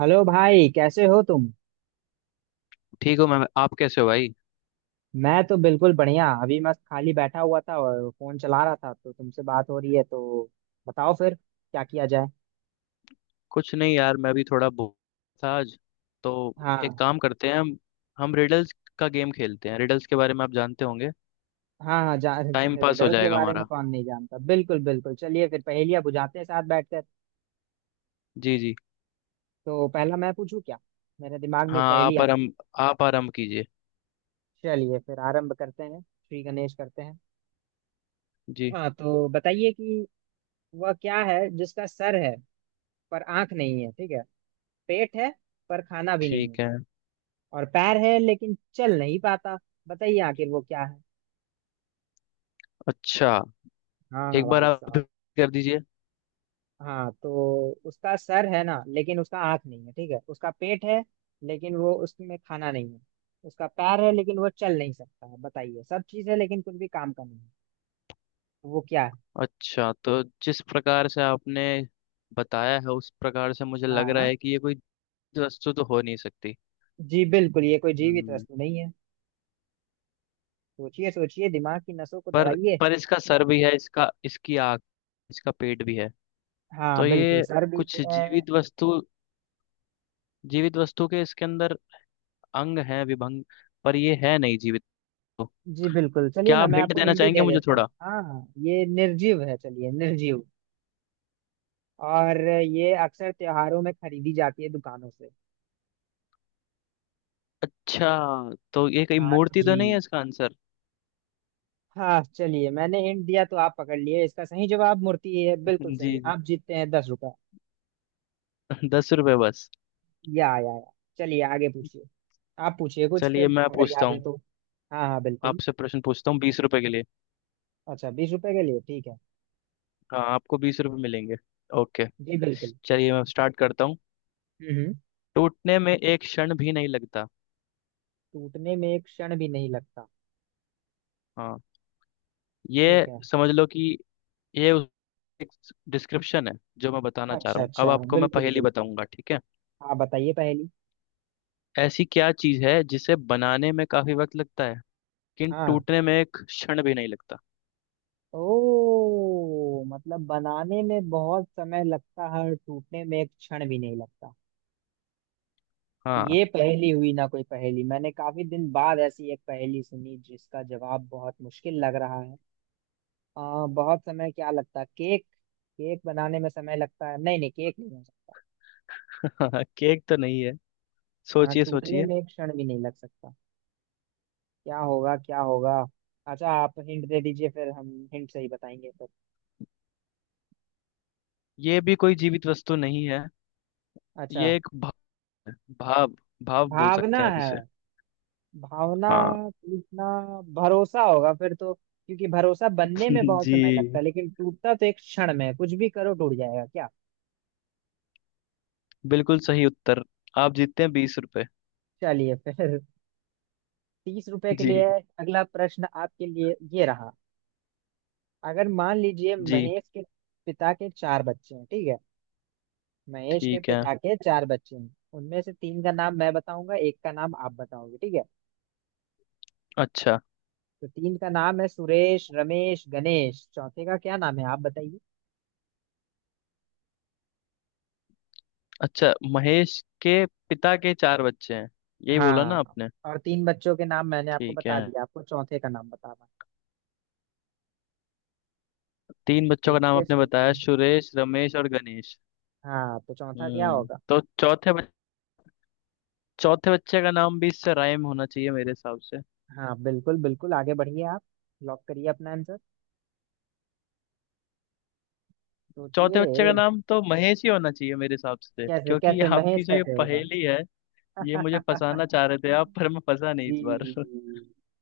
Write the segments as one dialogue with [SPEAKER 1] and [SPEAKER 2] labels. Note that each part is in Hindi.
[SPEAKER 1] हेलो भाई कैसे हो तुम।
[SPEAKER 2] ठीक हो मैम, आप कैसे हो भाई?
[SPEAKER 1] मैं तो बिल्कुल बढ़िया, अभी मैं खाली बैठा हुआ था और फोन चला रहा था, तो तुमसे बात हो रही है तो बताओ फिर क्या किया जाए।
[SPEAKER 2] कुछ नहीं यार, मैं भी थोड़ा बोर था आज तो। एक
[SPEAKER 1] हाँ
[SPEAKER 2] काम करते हैं। हम रिडल्स का गेम खेलते हैं। रिडल्स के बारे में आप जानते होंगे।
[SPEAKER 1] हाँ हाँ जा
[SPEAKER 2] टाइम पास हो
[SPEAKER 1] रिडल्स के
[SPEAKER 2] जाएगा
[SPEAKER 1] बारे में
[SPEAKER 2] हमारा।
[SPEAKER 1] कौन नहीं जानता, बिल्कुल बिल्कुल, चलिए फिर पहेलियाँ बुझाते हैं साथ बैठकर।
[SPEAKER 2] जी जी।
[SPEAKER 1] तो पहला मैं पूछूं क्या, मेरे दिमाग में
[SPEAKER 2] हाँ,
[SPEAKER 1] एक पहेली आ।
[SPEAKER 2] आप आराम कीजिए।
[SPEAKER 1] चलिए फिर आरंभ करते हैं, श्री गणेश करते हैं।
[SPEAKER 2] जी।
[SPEAKER 1] हाँ, तो बताइए कि वह क्या है जिसका सर है पर आंख नहीं है, ठीक है, पेट है पर खाना भी नहीं है,
[SPEAKER 2] ठीक है।
[SPEAKER 1] और पैर है लेकिन चल नहीं पाता। बताइए आखिर वो क्या है।
[SPEAKER 2] अच्छा,
[SPEAKER 1] हाँ
[SPEAKER 2] एक बार
[SPEAKER 1] भाई
[SPEAKER 2] आप
[SPEAKER 1] साहब।
[SPEAKER 2] repeat कर दीजिए।
[SPEAKER 1] हाँ, तो उसका सर है ना लेकिन उसका आँख नहीं है, ठीक है, उसका पेट है लेकिन वो उसमें खाना नहीं है, उसका पैर है लेकिन वो चल नहीं सकता है। बताइए सब चीज़ है लेकिन कुछ भी काम का नहीं है, वो क्या है।
[SPEAKER 2] अच्छा, तो जिस प्रकार से आपने बताया है, उस प्रकार से मुझे लग रहा
[SPEAKER 1] हाँ
[SPEAKER 2] है कि ये कोई वस्तु तो हो नहीं सकती।
[SPEAKER 1] जी बिल्कुल, ये कोई जीवित
[SPEAKER 2] हम्म
[SPEAKER 1] वस्तु नहीं है। सोचिए सोचिए, दिमाग की नसों को
[SPEAKER 2] पर
[SPEAKER 1] दौड़ाइए।
[SPEAKER 2] पर इसका सर भी है, इसका इसकी आँख, इसका पेट भी है। तो
[SPEAKER 1] हाँ बिल्कुल,
[SPEAKER 2] ये
[SPEAKER 1] सर भी
[SPEAKER 2] कुछ
[SPEAKER 1] है।
[SPEAKER 2] जीवित वस्तु के इसके अंदर अंग हैं विभंग, पर ये है नहीं जीवित तो।
[SPEAKER 1] जी बिल्कुल, चलिए
[SPEAKER 2] क्या
[SPEAKER 1] ना
[SPEAKER 2] आप
[SPEAKER 1] मैं
[SPEAKER 2] हिंट
[SPEAKER 1] आपको
[SPEAKER 2] देना
[SPEAKER 1] हिंट ही
[SPEAKER 2] चाहेंगे
[SPEAKER 1] दे
[SPEAKER 2] मुझे
[SPEAKER 1] देता हूँ,
[SPEAKER 2] थोड़ा?
[SPEAKER 1] हाँ हाँ ये निर्जीव है, चलिए निर्जीव। और ये अक्सर त्योहारों में खरीदी जाती है दुकानों से।
[SPEAKER 2] अच्छा, तो ये कहीं
[SPEAKER 1] हाँ
[SPEAKER 2] मूर्ति तो
[SPEAKER 1] जी।
[SPEAKER 2] नहीं है इसका आंसर?
[SPEAKER 1] हाँ चलिए, मैंने हिंट दिया तो आप पकड़ लिए, इसका सही जवाब मूर्ति है, बिल्कुल
[SPEAKER 2] जी
[SPEAKER 1] सही,
[SPEAKER 2] जी।
[SPEAKER 1] आप जीतते हैं 10 रुपए।
[SPEAKER 2] 10 रुपये बस?
[SPEAKER 1] या, चलिए आगे पूछिए, आप पूछिए कुछ फिर
[SPEAKER 2] चलिए, मैं
[SPEAKER 1] अगर
[SPEAKER 2] पूछता
[SPEAKER 1] याद है
[SPEAKER 2] हूँ
[SPEAKER 1] तो। हाँ हाँ बिल्कुल।
[SPEAKER 2] आपसे, प्रश्न पूछता हूँ 20 रुपए के लिए।
[SPEAKER 1] अच्छा 20 रुपए के लिए, ठीक है।
[SPEAKER 2] हाँ, आपको 20 रुपए मिलेंगे। ओके।
[SPEAKER 1] जी बिल्कुल।
[SPEAKER 2] चलिए, मैं स्टार्ट करता हूँ।
[SPEAKER 1] हम्म,
[SPEAKER 2] टूटने में एक क्षण भी नहीं लगता।
[SPEAKER 1] टूटने में एक क्षण भी नहीं लगता।
[SPEAKER 2] हाँ,
[SPEAKER 1] ठीक
[SPEAKER 2] ये
[SPEAKER 1] है।
[SPEAKER 2] समझ लो कि ये उस एक डिस्क्रिप्शन है जो मैं बताना चाह
[SPEAKER 1] अच्छा
[SPEAKER 2] रहा हूँ। अब
[SPEAKER 1] अच्छा,
[SPEAKER 2] आपको मैं
[SPEAKER 1] बिल्कुल
[SPEAKER 2] पहेली
[SPEAKER 1] बिल्कुल,
[SPEAKER 2] बताऊंगा, ठीक है।
[SPEAKER 1] आप बताइए पहली।
[SPEAKER 2] ऐसी क्या चीज है जिसे बनाने में काफी वक्त लगता है, लेकिन
[SPEAKER 1] हाँ।
[SPEAKER 2] टूटने में एक क्षण भी नहीं लगता।
[SPEAKER 1] ओ, मतलब बनाने में बहुत समय लगता है और टूटने में एक क्षण भी नहीं लगता।
[SPEAKER 2] हाँ।
[SPEAKER 1] ये पहेली हुई ना, कोई पहेली मैंने काफी दिन बाद ऐसी एक पहेली सुनी जिसका जवाब बहुत मुश्किल लग रहा है। बहुत समय क्या लगता है, केक? केक बनाने में समय लगता है, नहीं नहीं केक नहीं हो सकता।
[SPEAKER 2] केक तो नहीं है।
[SPEAKER 1] हाँ,
[SPEAKER 2] सोचिए
[SPEAKER 1] टूटने
[SPEAKER 2] सोचिए।
[SPEAKER 1] में एक क्षण भी नहीं लग सकता। क्या होगा क्या होगा। अच्छा आप हिंट दे दीजिए, फिर हम हिंट से ही बताएंगे फिर।
[SPEAKER 2] ये भी कोई जीवित वस्तु नहीं है।
[SPEAKER 1] अच्छा,
[SPEAKER 2] ये एक भा, भाव भाव बोल सकते
[SPEAKER 1] भावना
[SPEAKER 2] हैं आप
[SPEAKER 1] है,
[SPEAKER 2] इसे।
[SPEAKER 1] भावना।
[SPEAKER 2] हाँ।
[SPEAKER 1] टूटना, भरोसा होगा फिर तो, क्योंकि भरोसा बनने में बहुत समय लगता
[SPEAKER 2] जी,
[SPEAKER 1] है लेकिन टूटता तो एक क्षण में है। कुछ भी करो टूट जाएगा क्या।
[SPEAKER 2] बिल्कुल सही उत्तर। आप जीतते हैं 20 रुपए।
[SPEAKER 1] चलिए फिर 30 रुपए के लिए,
[SPEAKER 2] जी
[SPEAKER 1] अगला प्रश्न आपके लिए ये रहा। अगर मान लीजिए
[SPEAKER 2] जी।
[SPEAKER 1] महेश के पिता के चार बच्चे हैं, ठीक है, महेश के
[SPEAKER 2] ठीक है।
[SPEAKER 1] पिता के चार बच्चे हैं, उनमें से तीन का नाम मैं बताऊंगा, एक का नाम आप बताओगे, ठीक है।
[SPEAKER 2] अच्छा।
[SPEAKER 1] तो तीन का नाम है सुरेश रमेश गणेश, चौथे का क्या नाम है आप बताइए।
[SPEAKER 2] अच्छा, महेश के पिता के चार बच्चे हैं, यही बोला ना
[SPEAKER 1] हाँ,
[SPEAKER 2] आपने?
[SPEAKER 1] और तीन बच्चों के नाम मैंने आपको
[SPEAKER 2] ठीक
[SPEAKER 1] बता
[SPEAKER 2] है।
[SPEAKER 1] दिया, आपको चौथे का नाम बताना है।
[SPEAKER 2] तीन बच्चों का नाम
[SPEAKER 1] सोचिए
[SPEAKER 2] आपने बताया,
[SPEAKER 1] सोचिए।
[SPEAKER 2] सुरेश, रमेश और गणेश।
[SPEAKER 1] हाँ, तो चौथा क्या होगा।
[SPEAKER 2] तो चौथे बच्चे का नाम भी इससे राइम होना चाहिए मेरे हिसाब से।
[SPEAKER 1] हाँ बिल्कुल बिल्कुल, आगे बढ़िए आप, लॉक करिए अपना आंसर,
[SPEAKER 2] चौथे
[SPEAKER 1] सोचिए।
[SPEAKER 2] बच्चे का नाम तो महेश ही होना चाहिए मेरे हिसाब से,
[SPEAKER 1] कैसे
[SPEAKER 2] क्योंकि ये
[SPEAKER 1] कैसे, महेश
[SPEAKER 2] आपकी जो ये
[SPEAKER 1] कैसे होगा?
[SPEAKER 2] पहेली है। ये मुझे फंसाना चाह रहे थे आप, पर मैं फंसा नहीं इस बार।
[SPEAKER 1] जी।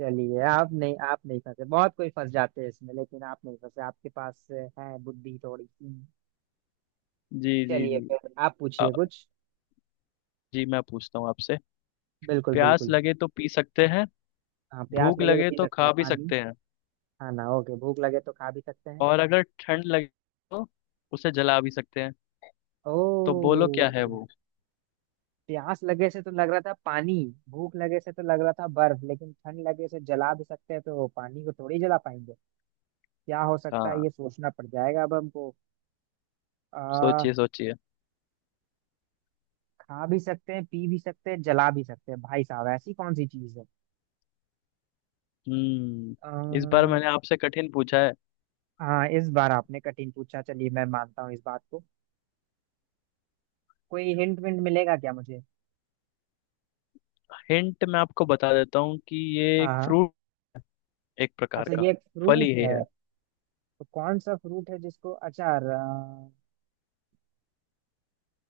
[SPEAKER 1] चलिए, आप नहीं, आप नहीं फंसे, बहुत कोई फंस जाते हैं इसमें लेकिन आप नहीं फंसे, आपके पास है बुद्धि थोड़ी सी।
[SPEAKER 2] जी जी
[SPEAKER 1] चलिए
[SPEAKER 2] जी।
[SPEAKER 1] फिर आप
[SPEAKER 2] अ,
[SPEAKER 1] पूछिए कुछ।
[SPEAKER 2] जी, मैं पूछता हूँ आपसे।
[SPEAKER 1] बिल्कुल
[SPEAKER 2] प्यास
[SPEAKER 1] बिल्कुल।
[SPEAKER 2] लगे तो पी सकते हैं।
[SPEAKER 1] हाँ प्यास
[SPEAKER 2] भूख
[SPEAKER 1] लगे तो
[SPEAKER 2] लगे
[SPEAKER 1] पी
[SPEAKER 2] तो
[SPEAKER 1] सकते
[SPEAKER 2] खा
[SPEAKER 1] हैं
[SPEAKER 2] भी
[SPEAKER 1] पानी।
[SPEAKER 2] सकते हैं।
[SPEAKER 1] खाना ओके, भूख लगे तो खा भी सकते हैं।
[SPEAKER 2] और अगर ठंड लगे तो उसे जला भी सकते हैं। तो
[SPEAKER 1] ओ।
[SPEAKER 2] बोलो क्या है वो?
[SPEAKER 1] प्यास लगे से तो लग रहा था पानी, भूख लगे से तो लग रहा था बर्फ, लेकिन ठंड लगे से जला भी सकते हैं तो पानी को थोड़ी जला पाएंगे। क्या हो सकता
[SPEAKER 2] हाँ।
[SPEAKER 1] है, ये सोचना पड़ जाएगा अब हमको। आ,
[SPEAKER 2] सोचिए सोचिए।
[SPEAKER 1] खा भी सकते हैं, पी भी सकते हैं, जला भी सकते हैं, भाई साहब ऐसी कौन सी चीज है।
[SPEAKER 2] हम्म। इस बार
[SPEAKER 1] आ,
[SPEAKER 2] मैंने आपसे कठिन पूछा है।
[SPEAKER 1] हाँ इस बार आपने कठिन पूछा, चलिए मैं मानता हूँ इस बात को। कोई हिंट विंट मिलेगा क्या मुझे।
[SPEAKER 2] हिंट मैं आपको बता देता हूँ कि ये
[SPEAKER 1] हाँ
[SPEAKER 2] एक
[SPEAKER 1] हाँ।
[SPEAKER 2] फ्रूट, एक प्रकार
[SPEAKER 1] अच्छा
[SPEAKER 2] का
[SPEAKER 1] ये एक
[SPEAKER 2] फल ही
[SPEAKER 1] फ्रूट है।
[SPEAKER 2] है।
[SPEAKER 1] तो कौन सा फ्रूट है जिसको अचार,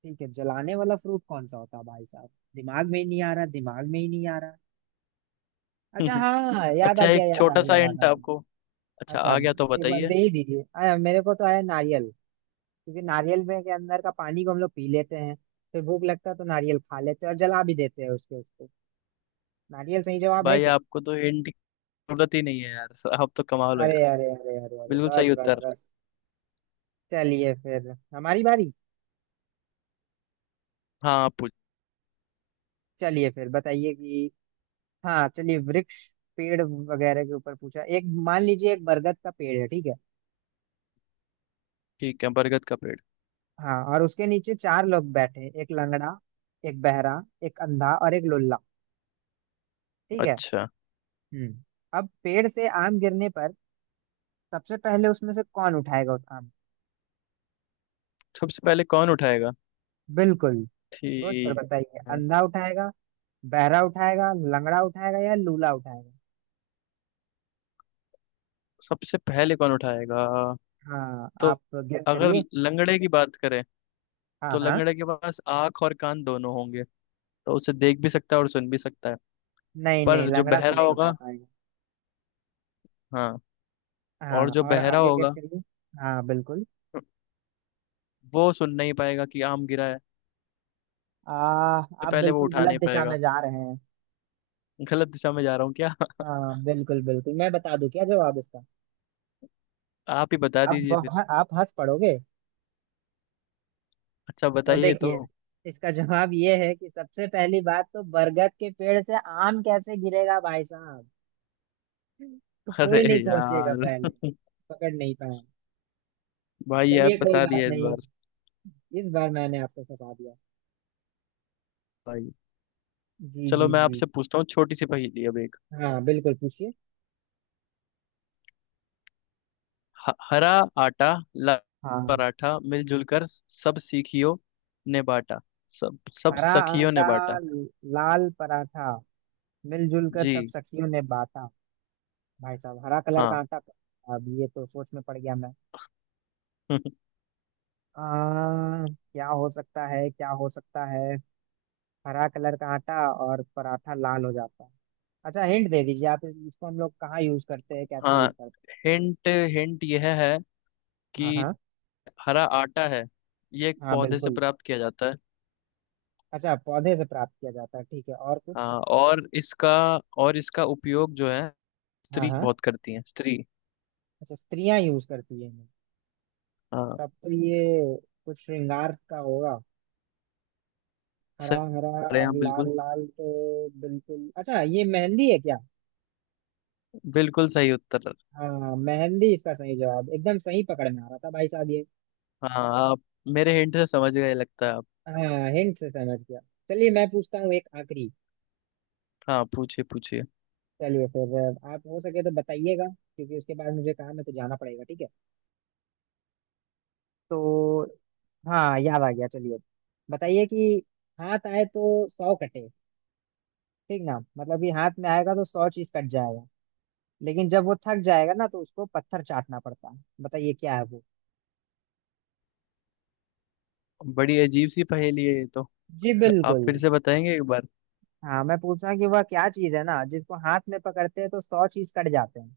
[SPEAKER 1] ठीक है, जलाने वाला फ्रूट कौन सा होता है भाई साहब। दिमाग में ही नहीं आ रहा, दिमाग में ही नहीं आ रहा। अच्छा हाँ, याद आ
[SPEAKER 2] अच्छा,
[SPEAKER 1] गया
[SPEAKER 2] एक
[SPEAKER 1] याद आ
[SPEAKER 2] छोटा सा
[SPEAKER 1] गया याद
[SPEAKER 2] हिंट
[SPEAKER 1] आ
[SPEAKER 2] आपको।
[SPEAKER 1] गया।
[SPEAKER 2] अच्छा,
[SPEAKER 1] अच्छा,
[SPEAKER 2] आ गया तो
[SPEAKER 1] एक बार
[SPEAKER 2] बताइए।
[SPEAKER 1] दे ही दीजिए, आया मेरे को तो, आया नारियल। क्योंकि नारियल में के अंदर का पानी को हम लोग पी लेते हैं, फिर भूख लगता है तो नारियल खा लेते हैं, और जला भी देते हैं उसके उसको। नारियल सही जवाब है
[SPEAKER 2] भाई,
[SPEAKER 1] क्या।
[SPEAKER 2] आपको तो हिंट की जरूरत ही नहीं है यार। आप तो कमाल हो
[SPEAKER 1] अरे
[SPEAKER 2] यार।
[SPEAKER 1] अरे अरे अरे अरे,
[SPEAKER 2] बिल्कुल
[SPEAKER 1] बस
[SPEAKER 2] सही
[SPEAKER 1] बस
[SPEAKER 2] उत्तर।
[SPEAKER 1] बस। चलिए फिर हमारी बारी।
[SPEAKER 2] हाँ, आप पूछ।
[SPEAKER 1] चलिए फिर बताइए कि, हाँ चलिए वृक्ष, पेड़ वगैरह के ऊपर पूछा। एक मान लीजिए एक बरगद का पेड़ है, ठीक है।
[SPEAKER 2] ठीक है, बरगद का पेड़।
[SPEAKER 1] हाँ, और उसके नीचे चार लोग बैठे, एक लंगड़ा, एक बहरा, एक अंधा और एक लुल्ला, ठीक है।
[SPEAKER 2] अच्छा।
[SPEAKER 1] हम्म। अब पेड़ से आम गिरने पर सबसे पहले उसमें से कौन उठाएगा उस आम।
[SPEAKER 2] सबसे पहले कौन उठाएगा?
[SPEAKER 1] बिल्कुल। सोच कर
[SPEAKER 2] ठीक।
[SPEAKER 1] बताइए,
[SPEAKER 2] है
[SPEAKER 1] अंधा उठाएगा, बहरा उठाएगा, लंगड़ा उठाएगा या लूला उठाएगा।
[SPEAKER 2] सबसे पहले कौन उठाएगा
[SPEAKER 1] हाँ
[SPEAKER 2] तो?
[SPEAKER 1] आप, गेस
[SPEAKER 2] अगर
[SPEAKER 1] करिए।
[SPEAKER 2] लंगड़े की बात करें
[SPEAKER 1] हाँ
[SPEAKER 2] तो
[SPEAKER 1] हाँ।
[SPEAKER 2] लंगड़े के पास आंख और कान दोनों होंगे। तो उसे देख भी सकता है और सुन भी सकता है।
[SPEAKER 1] नहीं नहीं,
[SPEAKER 2] पर जो
[SPEAKER 1] लंगड़ा तो
[SPEAKER 2] बहरा
[SPEAKER 1] नहीं उठा
[SPEAKER 2] होगा।
[SPEAKER 1] पाएगा।
[SPEAKER 2] हाँ।
[SPEAKER 1] हाँ,
[SPEAKER 2] और जो
[SPEAKER 1] और
[SPEAKER 2] बहरा
[SPEAKER 1] आगे गेस
[SPEAKER 2] होगा
[SPEAKER 1] करिए। हाँ बिल्कुल।
[SPEAKER 2] वो सुन नहीं पाएगा कि आम गिरा है। तो
[SPEAKER 1] आप
[SPEAKER 2] पहले वो
[SPEAKER 1] बिल्कुल
[SPEAKER 2] उठा
[SPEAKER 1] गलत
[SPEAKER 2] नहीं
[SPEAKER 1] दिशा
[SPEAKER 2] पाएगा।
[SPEAKER 1] में जा रहे हैं।
[SPEAKER 2] गलत दिशा में जा रहा हूँ क्या?
[SPEAKER 1] हाँ बिल्कुल बिल्कुल, मैं बता दूं क्या जवाब इसका।
[SPEAKER 2] आप ही बता दीजिए फिर।
[SPEAKER 1] आप हंस पड़ोगे।
[SPEAKER 2] अच्छा,
[SPEAKER 1] तो
[SPEAKER 2] बताइए तो।
[SPEAKER 1] देखिए, इसका जवाब ये है कि सबसे पहली बात तो, बरगद के पेड़ से आम कैसे गिरेगा भाई साहब। तो कोई नहीं
[SPEAKER 2] अरे
[SPEAKER 1] पहुंचेगा
[SPEAKER 2] यार
[SPEAKER 1] पहले। पकड़ नहीं पाए।
[SPEAKER 2] भाई यार,
[SPEAKER 1] चलिए, कोई
[SPEAKER 2] फंसा
[SPEAKER 1] बात
[SPEAKER 2] दिया इस
[SPEAKER 1] नहीं,
[SPEAKER 2] बार।
[SPEAKER 1] इस बार मैंने आपको फंसा दिया।
[SPEAKER 2] भाई।
[SPEAKER 1] जी
[SPEAKER 2] चलो,
[SPEAKER 1] जी
[SPEAKER 2] मैं
[SPEAKER 1] जी।
[SPEAKER 2] आपसे पूछता हूँ छोटी सी पहेली अब एक।
[SPEAKER 1] हाँ बिल्कुल पूछिए।
[SPEAKER 2] हरा आटा, लाल
[SPEAKER 1] हाँ,
[SPEAKER 2] पराठा, मिलजुल कर सब सीखियो ने बाटा। सब सब
[SPEAKER 1] हरा
[SPEAKER 2] सखियों
[SPEAKER 1] आटा,
[SPEAKER 2] ने बाटा।
[SPEAKER 1] लाल पराठा, मिलजुल कर
[SPEAKER 2] जी।
[SPEAKER 1] सब सखियों ने बांटा। भाई साहब, हरा कलर का
[SPEAKER 2] हाँ।
[SPEAKER 1] आटा? अब ये तो सोच में पड़ गया मैं। क्या हो सकता है, क्या हो सकता है? हरा कलर का आटा, और पराठा लाल हो जाता है। अच्छा हिंट दे दीजिए आप, इसको हम लोग कहाँ यूज करते हैं, कैसे
[SPEAKER 2] हाँ,
[SPEAKER 1] यूज करते
[SPEAKER 2] हिंट हिंट यह है
[SPEAKER 1] हैं। हाँ
[SPEAKER 2] कि
[SPEAKER 1] हाँ।
[SPEAKER 2] हरा आटा है, ये एक
[SPEAKER 1] हाँ
[SPEAKER 2] पौधे से
[SPEAKER 1] बिल्कुल।
[SPEAKER 2] प्राप्त किया जाता है।
[SPEAKER 1] अच्छा, पौधे से प्राप्त किया जाता है, ठीक है, और कुछ?
[SPEAKER 2] हाँ, और इसका उपयोग जो है,
[SPEAKER 1] हाँ
[SPEAKER 2] स्त्री
[SPEAKER 1] हाँ।
[SPEAKER 2] बहुत करती है, स्त्री।
[SPEAKER 1] अच्छा स्त्रियां यूज करती हैं इन्हें।
[SPEAKER 2] हाँ।
[SPEAKER 1] तब तो ये कुछ श्रृंगार का होगा।
[SPEAKER 2] सही।
[SPEAKER 1] हरा हरा
[SPEAKER 2] अरे
[SPEAKER 1] और
[SPEAKER 2] हाँ,
[SPEAKER 1] लाल
[SPEAKER 2] बिल्कुल।
[SPEAKER 1] लाल तो बिल्कुल, अच्छा ये मेहंदी है क्या?
[SPEAKER 2] बिल्कुल सही उत्तर।
[SPEAKER 1] हाँ मेहंदी इसका सही जवाब, एकदम सही पकड़ में आ रहा था भाई साहब ये।
[SPEAKER 2] हाँ, आप मेरे हिंट से समझ गए लगता है आप।
[SPEAKER 1] हाँ हिंट से समझ गया। चलिए मैं पूछता हूँ एक आखिरी।
[SPEAKER 2] हाँ, पूछिए पूछिए।
[SPEAKER 1] चलिए फिर, आप हो सके तो बताइएगा, क्योंकि उसके बाद मुझे काम है तो जाना पड़ेगा, ठीक है। तो हाँ याद आ गया, चलिए बताइए कि हाथ आए तो 100 कटे, ठीक ना, मतलब कि हाथ में आएगा तो 100 चीज कट जाएगा, लेकिन जब वो थक जाएगा ना तो उसको पत्थर चाटना पड़ता है, बताइए क्या है वो।
[SPEAKER 2] बड़ी अजीब सी पहेली है ये तो।
[SPEAKER 1] जी
[SPEAKER 2] आप
[SPEAKER 1] बिल्कुल।
[SPEAKER 2] फिर से बताएंगे एक बार?
[SPEAKER 1] हाँ मैं पूछ रहा हूँ कि वह क्या चीज है ना जिसको हाथ में पकड़ते हैं तो 100 चीज कट जाते हैं,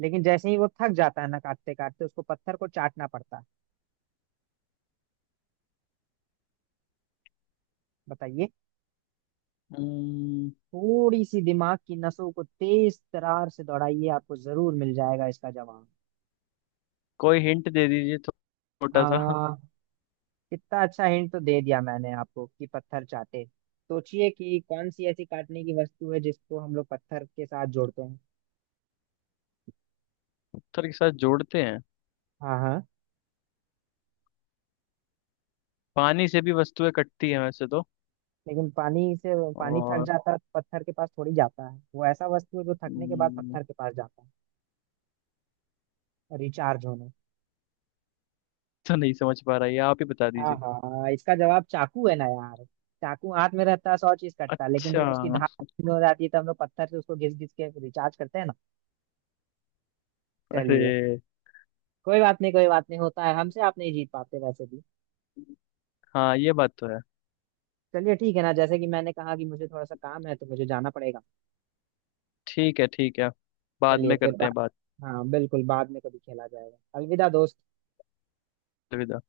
[SPEAKER 1] लेकिन जैसे ही वो थक जाता है ना काटते काटते, उसको पत्थर को चाटना पड़ता है, बताइए।
[SPEAKER 2] हम्म,
[SPEAKER 1] थोड़ी सी दिमाग की नसों को तेज तरार से दौड़ाइए, आपको जरूर मिल जाएगा इसका जवाब।
[SPEAKER 2] कोई हिंट दे दीजिए तो
[SPEAKER 1] आ
[SPEAKER 2] छोटा सा
[SPEAKER 1] कितना अच्छा हिंट तो दे दिया मैंने आपको कि पत्थर चाटे, सोचिए कि कौन सी ऐसी काटने की वस्तु है जिसको हम लोग पत्थर के साथ जोड़ते हैं।
[SPEAKER 2] पत्थर के साथ जोड़ते हैं?
[SPEAKER 1] हाँ हाँ।
[SPEAKER 2] पानी से भी वस्तुएं कटती हैं वैसे तो।
[SPEAKER 1] लेकिन पानी से पानी थक
[SPEAKER 2] और।
[SPEAKER 1] जाता है तो पत्थर के पास थोड़ी जाता है, वो ऐसा वस्तु है जो थकने के बाद
[SPEAKER 2] हम्म,
[SPEAKER 1] पत्थर के पास जाता है। रिचार्ज होने।
[SPEAKER 2] तो नहीं समझ पा रहा ये, आप ही बता
[SPEAKER 1] हाँ
[SPEAKER 2] दीजिए।
[SPEAKER 1] हाँ हाँ, इसका जवाब चाकू है ना यार। चाकू हाथ में रहता है, 100 चीज कटता है, लेकिन
[SPEAKER 2] अच्छा।
[SPEAKER 1] जब उसकी धार ठंडी हो जाती है तो हम लोग पत्थर से उसको घिस घिस के रिचार्ज करते हैं ना। चलिए,
[SPEAKER 2] अरे।
[SPEAKER 1] कोई बात नहीं, कोई बात नहीं, होता है, हमसे आप नहीं जीत पाते वैसे भी।
[SPEAKER 2] हाँ, ये बात तो है।
[SPEAKER 1] चलिए ठीक है ना, जैसे कि मैंने कहा कि मुझे थोड़ा सा काम है तो मुझे जाना पड़ेगा।
[SPEAKER 2] ठीक है, ठीक है। बाद
[SPEAKER 1] चलिए
[SPEAKER 2] में
[SPEAKER 1] फिर
[SPEAKER 2] करते हैं
[SPEAKER 1] बात।
[SPEAKER 2] बात।
[SPEAKER 1] हाँ बिल्कुल, बाद में कभी खेला जाएगा, अलविदा दोस्त।
[SPEAKER 2] अलविदा।